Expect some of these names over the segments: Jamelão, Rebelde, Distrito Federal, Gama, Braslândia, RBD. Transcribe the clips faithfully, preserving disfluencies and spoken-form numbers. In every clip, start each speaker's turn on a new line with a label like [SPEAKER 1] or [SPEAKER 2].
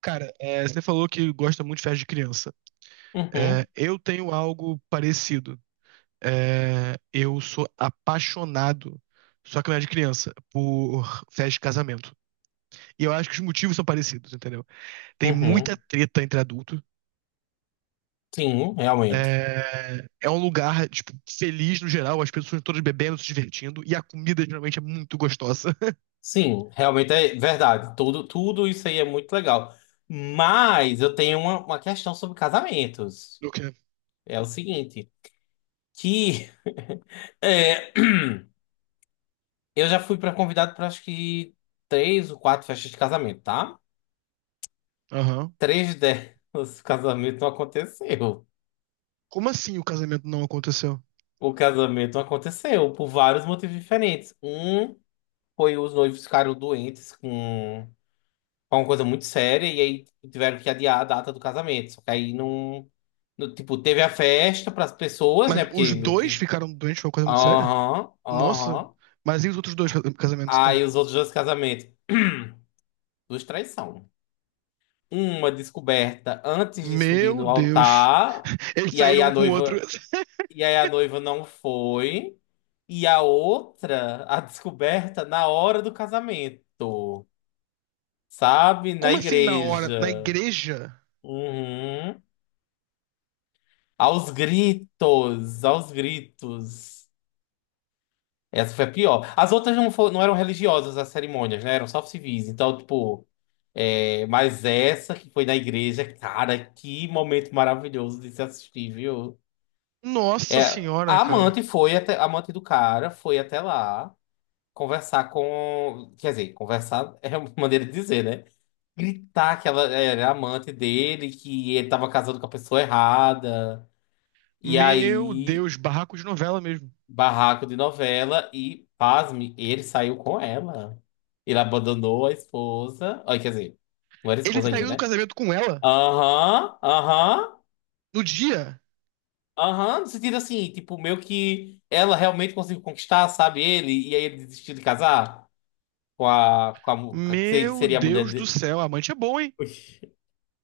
[SPEAKER 1] Cara, é, você falou que gosta muito de festa de criança.
[SPEAKER 2] Uhum,
[SPEAKER 1] É, eu tenho algo parecido. É, eu sou apaixonado, só que não é de criança, por festa de casamento. E eu acho que os motivos são parecidos, entendeu? Tem muita
[SPEAKER 2] uhum.
[SPEAKER 1] treta entre adultos.
[SPEAKER 2] Sim, realmente.
[SPEAKER 1] É, é um lugar, tipo, feliz no geral, as pessoas todas bebendo, se divertindo, e a comida geralmente é muito gostosa.
[SPEAKER 2] Sim, realmente é verdade. Tudo, tudo isso aí é muito legal. Mas eu tenho uma, uma questão sobre casamentos.
[SPEAKER 1] Do que?
[SPEAKER 2] É o seguinte, que é, eu já fui para convidado para acho que três ou quatro festas de casamento, tá?
[SPEAKER 1] Aham.
[SPEAKER 2] Três delas, o casamento não aconteceu.
[SPEAKER 1] Como assim o casamento não aconteceu?
[SPEAKER 2] O casamento não aconteceu por vários motivos diferentes. Um foi os noivos ficaram doentes com foi uma coisa muito séria e aí tiveram que adiar a data do casamento. Só que aí não, no- tipo, teve a festa para as pessoas,
[SPEAKER 1] Mas
[SPEAKER 2] né? Porque
[SPEAKER 1] os
[SPEAKER 2] meio
[SPEAKER 1] dois
[SPEAKER 2] que
[SPEAKER 1] ficaram doentes, foi uma coisa muito séria?
[SPEAKER 2] aham,
[SPEAKER 1] Nossa,
[SPEAKER 2] aham.
[SPEAKER 1] mas e os outros dois ca- casamentos, então?
[SPEAKER 2] Aí os outros dois casamentos, duas traições. Uma descoberta antes de subir
[SPEAKER 1] Meu
[SPEAKER 2] no
[SPEAKER 1] Deus.
[SPEAKER 2] altar,
[SPEAKER 1] Eles
[SPEAKER 2] e aí
[SPEAKER 1] saíram
[SPEAKER 2] a
[SPEAKER 1] um com o outro.
[SPEAKER 2] noiva, e aí a noiva não foi, e a outra, a descoberta na hora do casamento, sabe? Na
[SPEAKER 1] Como assim na hora? Na
[SPEAKER 2] igreja.
[SPEAKER 1] igreja?
[SPEAKER 2] Uhum. Aos gritos, aos gritos. Essa foi a pior. As outras não, fo- não eram religiosas, as cerimônias, né? Eram só civis. Então, tipo, é, mas essa que foi na igreja, cara, que momento maravilhoso de se assistir, viu?
[SPEAKER 1] Nossa
[SPEAKER 2] É,
[SPEAKER 1] senhora,
[SPEAKER 2] a
[SPEAKER 1] cara.
[SPEAKER 2] amante foi até, a amante do cara foi até lá conversar com, quer dizer, conversar é uma maneira de dizer, né? Gritar que ela era amante dele, que ele tava casando com a pessoa errada. E
[SPEAKER 1] Meu
[SPEAKER 2] aí.
[SPEAKER 1] Deus, barraco de novela mesmo.
[SPEAKER 2] Barraco de novela e, pasme, ele saiu com ela. Ele abandonou a esposa. Ai, quer dizer, não era
[SPEAKER 1] Ele
[SPEAKER 2] esposa ainda,
[SPEAKER 1] saiu do
[SPEAKER 2] né?
[SPEAKER 1] casamento com ela
[SPEAKER 2] Aham, aham,
[SPEAKER 1] no dia.
[SPEAKER 2] aham. No sentido assim, tipo, meio que ela realmente conseguiu conquistar, sabe, ele, e aí ele desistiu de casar com a, com a, mu- com a que se- que
[SPEAKER 1] Meu
[SPEAKER 2] seria a mulher
[SPEAKER 1] Deus do
[SPEAKER 2] dele.
[SPEAKER 1] céu, a amante é bom, hein?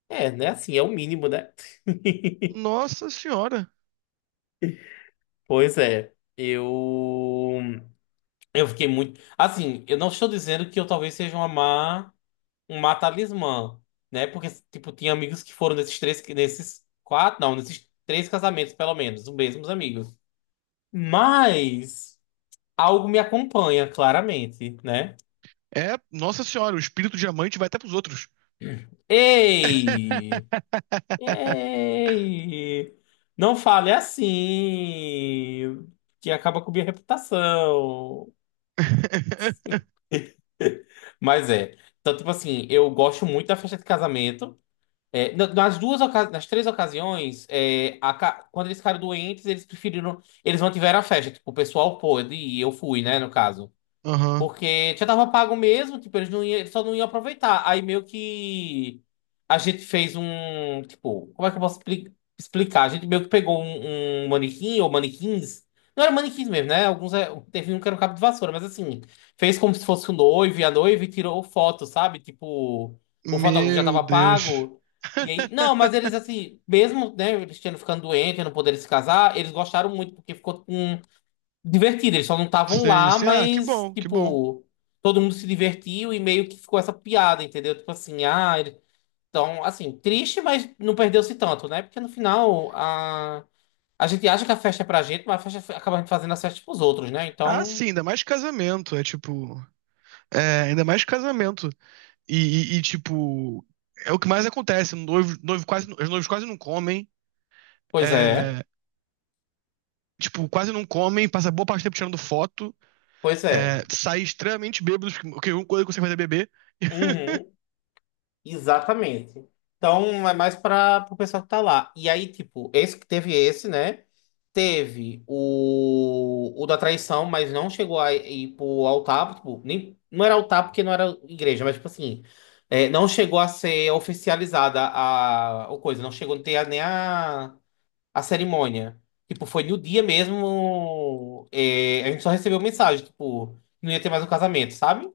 [SPEAKER 2] É, né? Assim, é o mínimo, né?
[SPEAKER 1] Nossa senhora.
[SPEAKER 2] Pois é, eu eu fiquei muito. Assim, eu não estou dizendo que eu talvez seja uma má. Uma talismã, né? Porque, tipo, tinha amigos que foram nesses três, nesses quatro, não, nesses três casamentos, pelo menos, os mesmos amigos. Mas algo me acompanha, claramente, né?
[SPEAKER 1] É, nossa senhora, o espírito de amante vai até pros outros.
[SPEAKER 2] Ei! Ei! Não fale assim, que acaba com minha reputação. Mas é. Então, tipo assim, eu gosto muito da festa de casamento. É, na- nas duas, oca- nas três ocasiões, é, a ca- quando eles ficaram doentes, eles preferiram, eles mantiveram a festa. Tipo, o pessoal pôde e eu fui, né, no caso.
[SPEAKER 1] Aham.
[SPEAKER 2] Porque já tava pago mesmo, tipo, eles não iam, eles só não iam aproveitar. Aí meio que a gente fez um, tipo, como é que eu posso expli- explicar? A gente meio que pegou um, um manequim ou manequins. Não era manequins mesmo, né? Alguns é- teve um que era um cabo de vassoura, mas assim, fez como se fosse o noivo e a noiva e tirou foto, sabe? Tipo, o fotógrafo já
[SPEAKER 1] Meu
[SPEAKER 2] tava
[SPEAKER 1] Deus.
[SPEAKER 2] pago. E aí, não, mas eles assim, mesmo, né, eles tendo ficando doentes, não poderem se casar, eles gostaram muito porque ficou com divertida. Eles só não estavam
[SPEAKER 1] Sim,
[SPEAKER 2] lá,
[SPEAKER 1] sim. Ah, que
[SPEAKER 2] mas,
[SPEAKER 1] bom, que bom.
[SPEAKER 2] tipo, todo mundo se divertiu e meio que ficou essa piada, entendeu? Tipo assim, ah, ele... Então, assim, triste, mas não perdeu-se tanto, né? Porque no final, a... A gente acha que a festa é pra gente, mas a festa acaba fazendo a festa pros outros, né?
[SPEAKER 1] Ah,
[SPEAKER 2] Então,
[SPEAKER 1] sim, ainda mais casamento. É tipo. É, ainda mais casamento. E, e- e, tipo. É o que mais acontece. Um Noivo, noivo quase, os noivos quase não comem.
[SPEAKER 2] pois é,
[SPEAKER 1] É, tipo, quase não comem. Passa boa parte do tempo tirando foto.
[SPEAKER 2] pois
[SPEAKER 1] É,
[SPEAKER 2] é.
[SPEAKER 1] sai extremamente bêbado, porque a única coisa que você faz é beber.
[SPEAKER 2] Uhum. Exatamente. Então é mais para o pessoal que tá lá. E aí, tipo, esse que teve esse, né? Teve o, o da traição, mas não chegou a ir pro altar. Tipo, nem, não era altar porque não era igreja, mas tipo assim, é, não chegou a ser oficializada a, a coisa, não chegou a ter a- nem a, a cerimônia. Tipo, foi no dia mesmo. É, a gente só recebeu mensagem, tipo, não ia ter mais um casamento, sabe?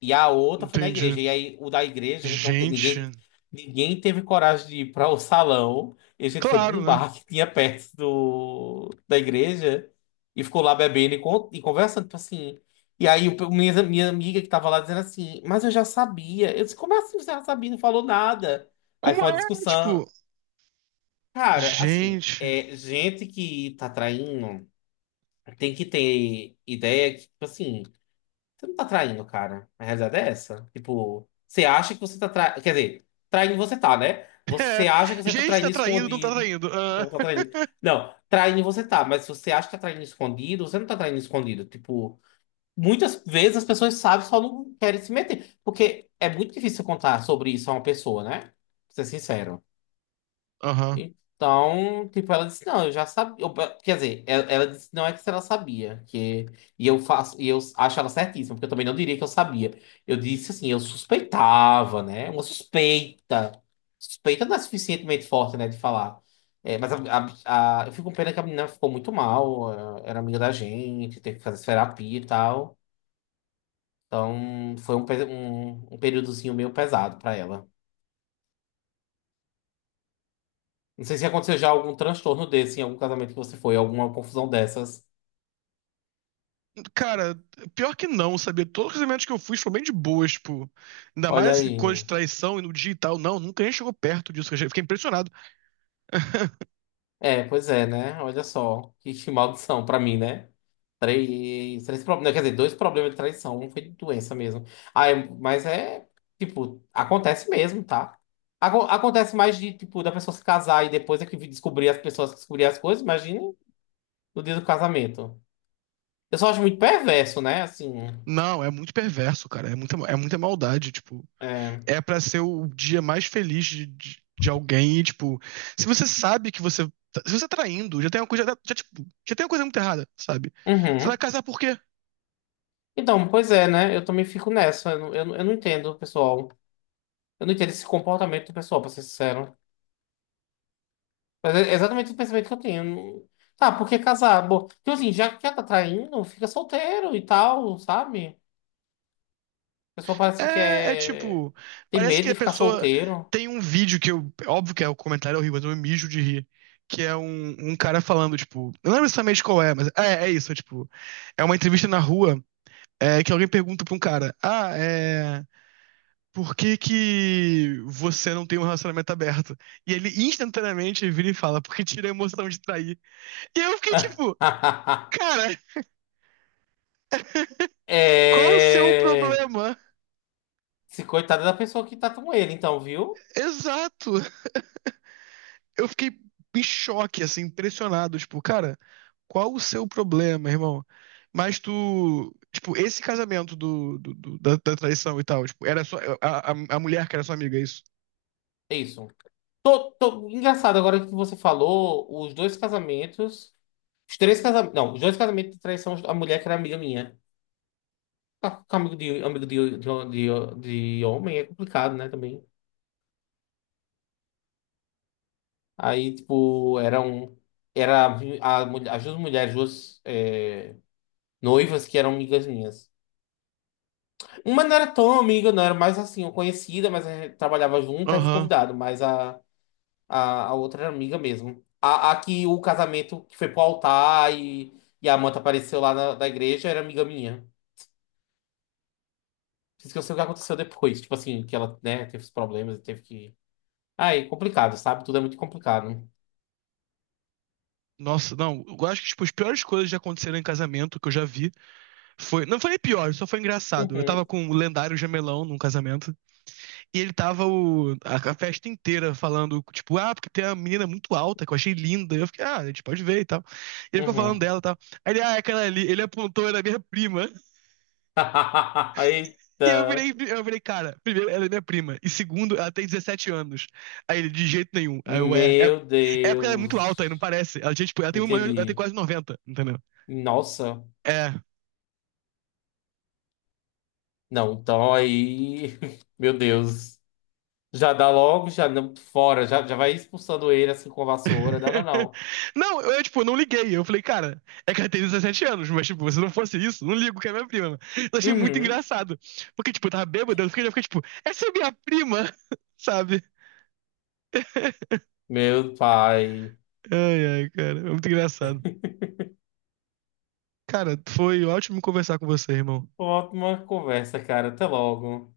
[SPEAKER 2] E a outra foi na igreja.
[SPEAKER 1] Entendi.
[SPEAKER 2] E aí, o da igreja, a gente não te-
[SPEAKER 1] Gente.
[SPEAKER 2] ninguém, ninguém teve coragem de ir para o salão. E a gente foi para
[SPEAKER 1] Claro,
[SPEAKER 2] um
[SPEAKER 1] né?
[SPEAKER 2] bar que tinha perto do, da igreja e ficou lá bebendo e, con- e conversando, tipo assim. E aí, o- minha, minha amiga que estava lá dizendo assim, mas eu já sabia. Eu disse, como é assim você já sabia? Não falou nada. Aí
[SPEAKER 1] Como
[SPEAKER 2] foi
[SPEAKER 1] é?
[SPEAKER 2] uma discussão.
[SPEAKER 1] Tipo.
[SPEAKER 2] Cara, assim,
[SPEAKER 1] Gente.
[SPEAKER 2] é, gente que tá traindo tem que ter ideia que, tipo assim. Você não tá traindo, cara. A realidade é essa. Tipo, você acha que você tá traindo. Quer dizer, traindo você tá, né?
[SPEAKER 1] É,
[SPEAKER 2] Você acha que você tá
[SPEAKER 1] gente
[SPEAKER 2] traindo
[SPEAKER 1] tá traindo, não tá
[SPEAKER 2] escondido.
[SPEAKER 1] traindo. Ah.
[SPEAKER 2] Não tá traindo. Não, traindo você tá, mas se você acha que tá traindo escondido, você não tá traindo escondido. Tipo, muitas vezes as pessoas sabem, só não querem se meter. Porque é muito difícil contar sobre isso a uma pessoa, né? Pra ser sincero.
[SPEAKER 1] Aham.
[SPEAKER 2] Então, tipo, ela disse, não, eu já sabia. Eu- eh, Quer dizer, ela, ela disse, não é que se ela sabia, que e eu faço, e eu acho ela certíssima, porque eu também não diria que eu sabia. Eu disse assim, eu suspeitava, né? Uma suspeita. Suspeita não é suficientemente forte, né, de falar. É, mas a, a- a- eu fico com pena que a menina ficou muito mal, eh, era amiga da gente, teve que fazer terapia e tal. Então, foi um, pe- um, um períodozinho meio pesado pra ela. Não sei se aconteceu já algum transtorno desse em algum casamento que você foi, alguma confusão dessas.
[SPEAKER 1] Cara, pior que não, sabia? Todos os eventos que eu fui foram bem de boas, tipo. Ainda
[SPEAKER 2] Olha
[SPEAKER 1] mais que
[SPEAKER 2] aí.
[SPEAKER 1] coisa de traição e no digital. Não, nunca nem chegou perto disso. Eu fiquei impressionado.
[SPEAKER 2] É, pois é, né? Olha só. Que que maldição pra mim, né? Três, três problemas. Quer dizer, dois problemas de traição. Um foi de doença mesmo. Ah, é- mas é, tipo, acontece mesmo, tá? Aco- acontece mais de, tipo, da pessoa se casar e depois é que descobrir as pessoas que descobrir as coisas. Imagine no dia do casamento. Eu só acho muito perverso, né? Assim.
[SPEAKER 1] Não, é muito perverso, cara. É muita, é muita maldade, tipo.
[SPEAKER 2] É.
[SPEAKER 1] É pra ser o dia mais feliz de, de, de alguém e, tipo. Se você sabe que você. tá- Se você tá traindo, já tem uma coisa. Já, tipo, já tem uma coisa muito errada, sabe? Você vai
[SPEAKER 2] Uhum.
[SPEAKER 1] casar por quê?
[SPEAKER 2] Então, pois é, né? Eu também fico nessa. Eu, não- eu, não- eu não entendo, pessoal. Eu não entendo esse comportamento do pessoal, pra ser sincero. Mas é exatamente o pensamento que eu tenho. Tá, por que casar? Bom, então assim, já que já tá traindo, fica solteiro e tal, sabe? A pessoa parece que
[SPEAKER 1] É, é
[SPEAKER 2] quer.
[SPEAKER 1] tipo,
[SPEAKER 2] Tem
[SPEAKER 1] parece que
[SPEAKER 2] medo
[SPEAKER 1] a
[SPEAKER 2] de ficar
[SPEAKER 1] pessoa
[SPEAKER 2] solteiro.
[SPEAKER 1] tem um vídeo que eu, óbvio que é o comentário é horrível, mas eu me mijo de rir, que é um, um cara falando, tipo, eu não lembro exatamente qual é, mas é, é isso, é tipo, é uma entrevista na rua, é, que alguém pergunta pra um cara, ah, é, por que que você não tem um relacionamento aberto? E ele instantaneamente vira e fala, porque tira a emoção de trair. E eu fiquei tipo, cara, qual o seu
[SPEAKER 2] É.
[SPEAKER 1] problema?
[SPEAKER 2] Se coitada da pessoa que tá com ele, então, viu?
[SPEAKER 1] Exato. Eu fiquei em choque, assim, impressionado. Tipo, cara, qual o seu problema, irmão? Mas tu. Tipo, esse casamento do, do- do- da, da traição e tal, tipo, era só. A, a, a mulher que era sua amiga, é isso?
[SPEAKER 2] É isso. Tô, tô... Engraçado, agora que você falou, os dois casamentos. Os três casamentos. Não, os dois casamentos de traição, a mulher que era amiga minha. Tá. Com amigo de, amigo de, de, de, de homem é complicado, né, também. Aí, tipo, eram. Era a, mulher- as duas mulheres, duas é, noivas que eram amigas minhas. Uma não era tão amiga, não era mais assim, conhecida, mas a gente trabalhava junto, aí eu fui
[SPEAKER 1] Aham.
[SPEAKER 2] convidado, mas a, a, a outra era amiga mesmo. A, a que o casamento que foi pro altar e, e a manta apareceu lá na, da igreja era amiga minha. Por isso que eu sei o que aconteceu depois. Tipo assim, que ela, né, teve os problemas e teve que. Ai, complicado, sabe? Tudo é muito complicado.
[SPEAKER 1] Nossa, não. Eu acho que, tipo, as piores coisas já aconteceram em casamento que eu já vi. Foi, não foi pior, só foi engraçado. Eu tava
[SPEAKER 2] Uhum,
[SPEAKER 1] com o lendário Jamelão num casamento e ele tava o, a, a festa inteira falando, tipo, ah, porque tem uma menina muito alta que eu achei linda. Eu fiquei, ah, a gente pode ver e tal. E ele ficou falando
[SPEAKER 2] uhum.
[SPEAKER 1] dela e tal. Aí ele, ah, é aquela ali, ele apontou, era minha prima. E eu
[SPEAKER 2] Eita.
[SPEAKER 1] virei, eu virei, cara, primeiro, ela é minha prima. E segundo, ela tem dezessete anos. Aí ele, de jeito nenhum. Aí eu, é, é,
[SPEAKER 2] Meu
[SPEAKER 1] é porque ela é muito alta aí, não
[SPEAKER 2] Deus.
[SPEAKER 1] parece. Ela, tinha, tipo, ela tem uma, ela tem
[SPEAKER 2] Entendi.
[SPEAKER 1] quase noventa, entendeu?
[SPEAKER 2] Nossa.
[SPEAKER 1] É.
[SPEAKER 2] Não, então aí. Meu Deus. Já dá logo, já não, fora, já, já vai expulsando ele assim com a vassoura. Não, não, não.
[SPEAKER 1] Não, eu, tipo, não liguei. Eu falei, cara, é que ela tem dezessete anos, mas, tipo, se não fosse isso, não ligo que é minha prima. Eu achei muito
[SPEAKER 2] Uhum.
[SPEAKER 1] engraçado. Porque, tipo, eu tava bêbado, eu fiquei, eu fiquei tipo, essa é minha prima, sabe?
[SPEAKER 2] Meu pai.
[SPEAKER 1] Ai, ai, cara, é muito engraçado. Cara, foi ótimo conversar com você, irmão.
[SPEAKER 2] Ótima conversa, cara. Até logo.